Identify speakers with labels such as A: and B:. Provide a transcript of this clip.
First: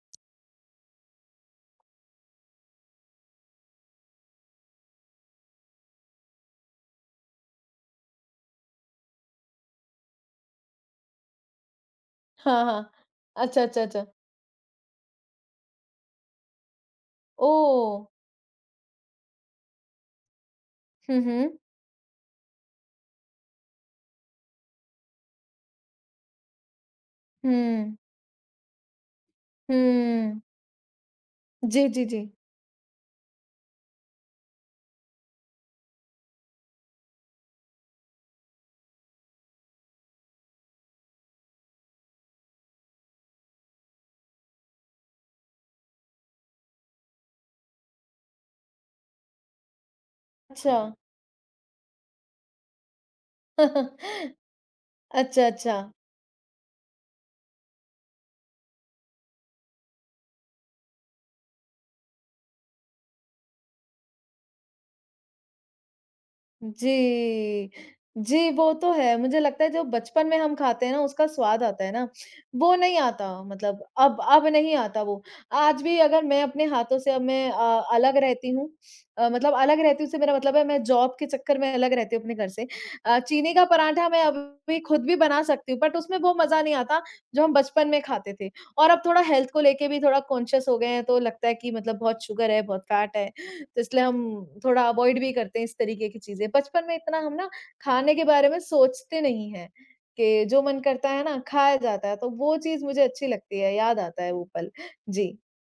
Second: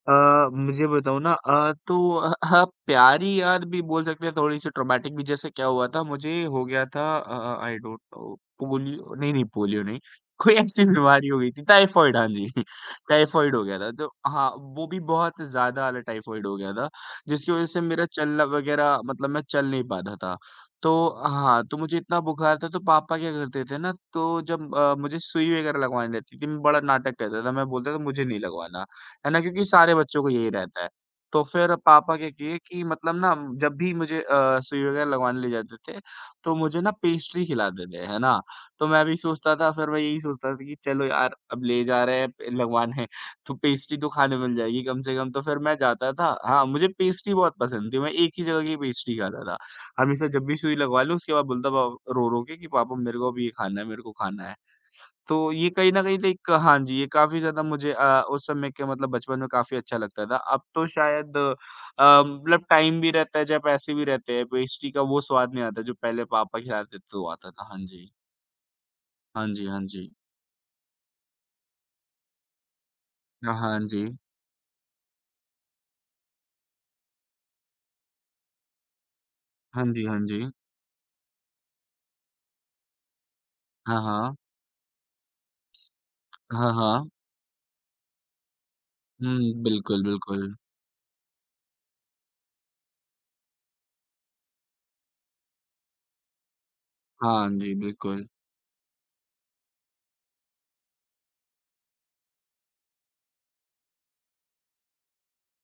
A: अ, मुझे बताऊँ ना अ, तो अ अ, हाँ आप प्यारी याद भी बोल सकते हैं, थोड़ी-सी ट्रॉमेटिक भी जैसे क्या हुआ था मुझे हो गया था अ अ, आई डोंट नो पोलि नहीं, नहीं पोलियो नहीं, कोई ऐसी बीमारी हो गयी थी टाइफॉइड हाँ जी,
B: हाँ, हाँ।
A: टाइफॉइड
B: अच्छा,
A: हो गया
B: अच्छा,
A: था। तो
B: अच्छा।
A: हाँ, वो भी बहुत ज़्यादा वाला टाइफॉइड हो गया था, जिसकी वज़ह से मेरा
B: ओह!
A: चलना वग़ैरह मतलब मैं चल नहीं पाता था। तो
B: हुँ, हुँ।
A: हाँ, तो मुझे इतना बुखार था, तो पापा क्या करते थे ना तो जब अ, मुझे सुई वग़ैरह लगवाने रहती थी, मैं बड़ा नाटक करता था, मैं बोलता
B: हुँ।
A: था मुझे नहीं लगवाना। है ना, क्योंकि सारे बच्चों को
B: हुँ।
A: यही रहता है, तो फिर
B: जी, जी,
A: पापा क्या
B: जी।
A: किए कि मतलब ना जब भी मुझे अ, सुई वग़ैरह लगवाने ले जाते थे, तो मुझे ना पेस्ट्री खिलाते थे, है ना? तो मैं भी सोचता था फिर मैं यही सोचता था कि चलो यार अब ले जा रहे हैं लगवाने। तो पेस्ट्री तो खाने मिल जाएगी कम से कम, तो फिर मैं जाता था हाँ मुझे पेस्ट्री बहुत पसंद थी। मैं एक ही जगह की पेस्ट्री खाता था। हमेशा जब भी सुई
B: अच्छा।
A: लगवा लूँ, उसके बाद बोलता पा रो-रो के कि पापा मेरे को अभी ये खाना है, मेरे को खाना है। तो
B: अच्छा,
A: ये
B: अच्छा।
A: कहीं न कहीं लाइक हाँ जी, ये काफ़ी ज़्यादा मुझे अ, उस समय के मतलब बचपन में काफ़ी अच्छा लगता था। अब तो शायद अ, मतलब टाइम भी रहता है, या पैसे भी रहते हैं, पेस्ट्री का वो स्वाद नहीं आता, जो पहले पापा खिलाते तो आता था।
B: जी।
A: हाँ जी।
B: जी, वो तो है। मुझे
A: हाँ
B: लगता
A: जी,
B: है
A: हाँ
B: जो
A: जी।
B: बचपन में हम खाते हैं ना, उसका स्वाद आता है ना, वो नहीं आता
A: हाँ, हाँ।
B: मतलब अब
A: जी।
B: अब नहीं आता वो। आज भी अगर मैं अपने हाथों से अब मैं अ, अलग रहती हूँ अ, मतलब अलग
A: हाँ जी,
B: रहती हूँ, इससे
A: हाँ
B: मेरा
A: जी।
B: मतलब है मैं जॉब के चक्कर में अलग रहती हूँ अपने घर से अ, चीनी का
A: हाँ,
B: पराँठा मैं
A: हाँ।
B: अभी भी ख़ुद भी बना सकती हूँ, बट उसमें वो मज़ा
A: हाँ,
B: नहीं आता,
A: हाँ।
B: जो हम बचपन में खाते थे और अब थोड़ा हेल्थ
A: हुँ,
B: को लेके भी
A: बिल्कुल,
B: थोड़ा
A: बिल्कुल।
B: कॉन्शियस हो गए हैं, तो लगता है कि मतलब बहुत शुगर है, बहुत फैट है। तो इसलिए हम थोड़ा अवॉइड भी करते हैं इस तरीक़े की चीज़ें। बचपन में इतना हम
A: हाँ
B: ना
A: जी,
B: खाने के
A: बिल्कुल।
B: बारे में सोचते नहीं हैं, कि जो मन करता है ना खाया जाता है, तो वो चीज़ मुझे अच्छी लगती है, याद आता है वो पल। जी।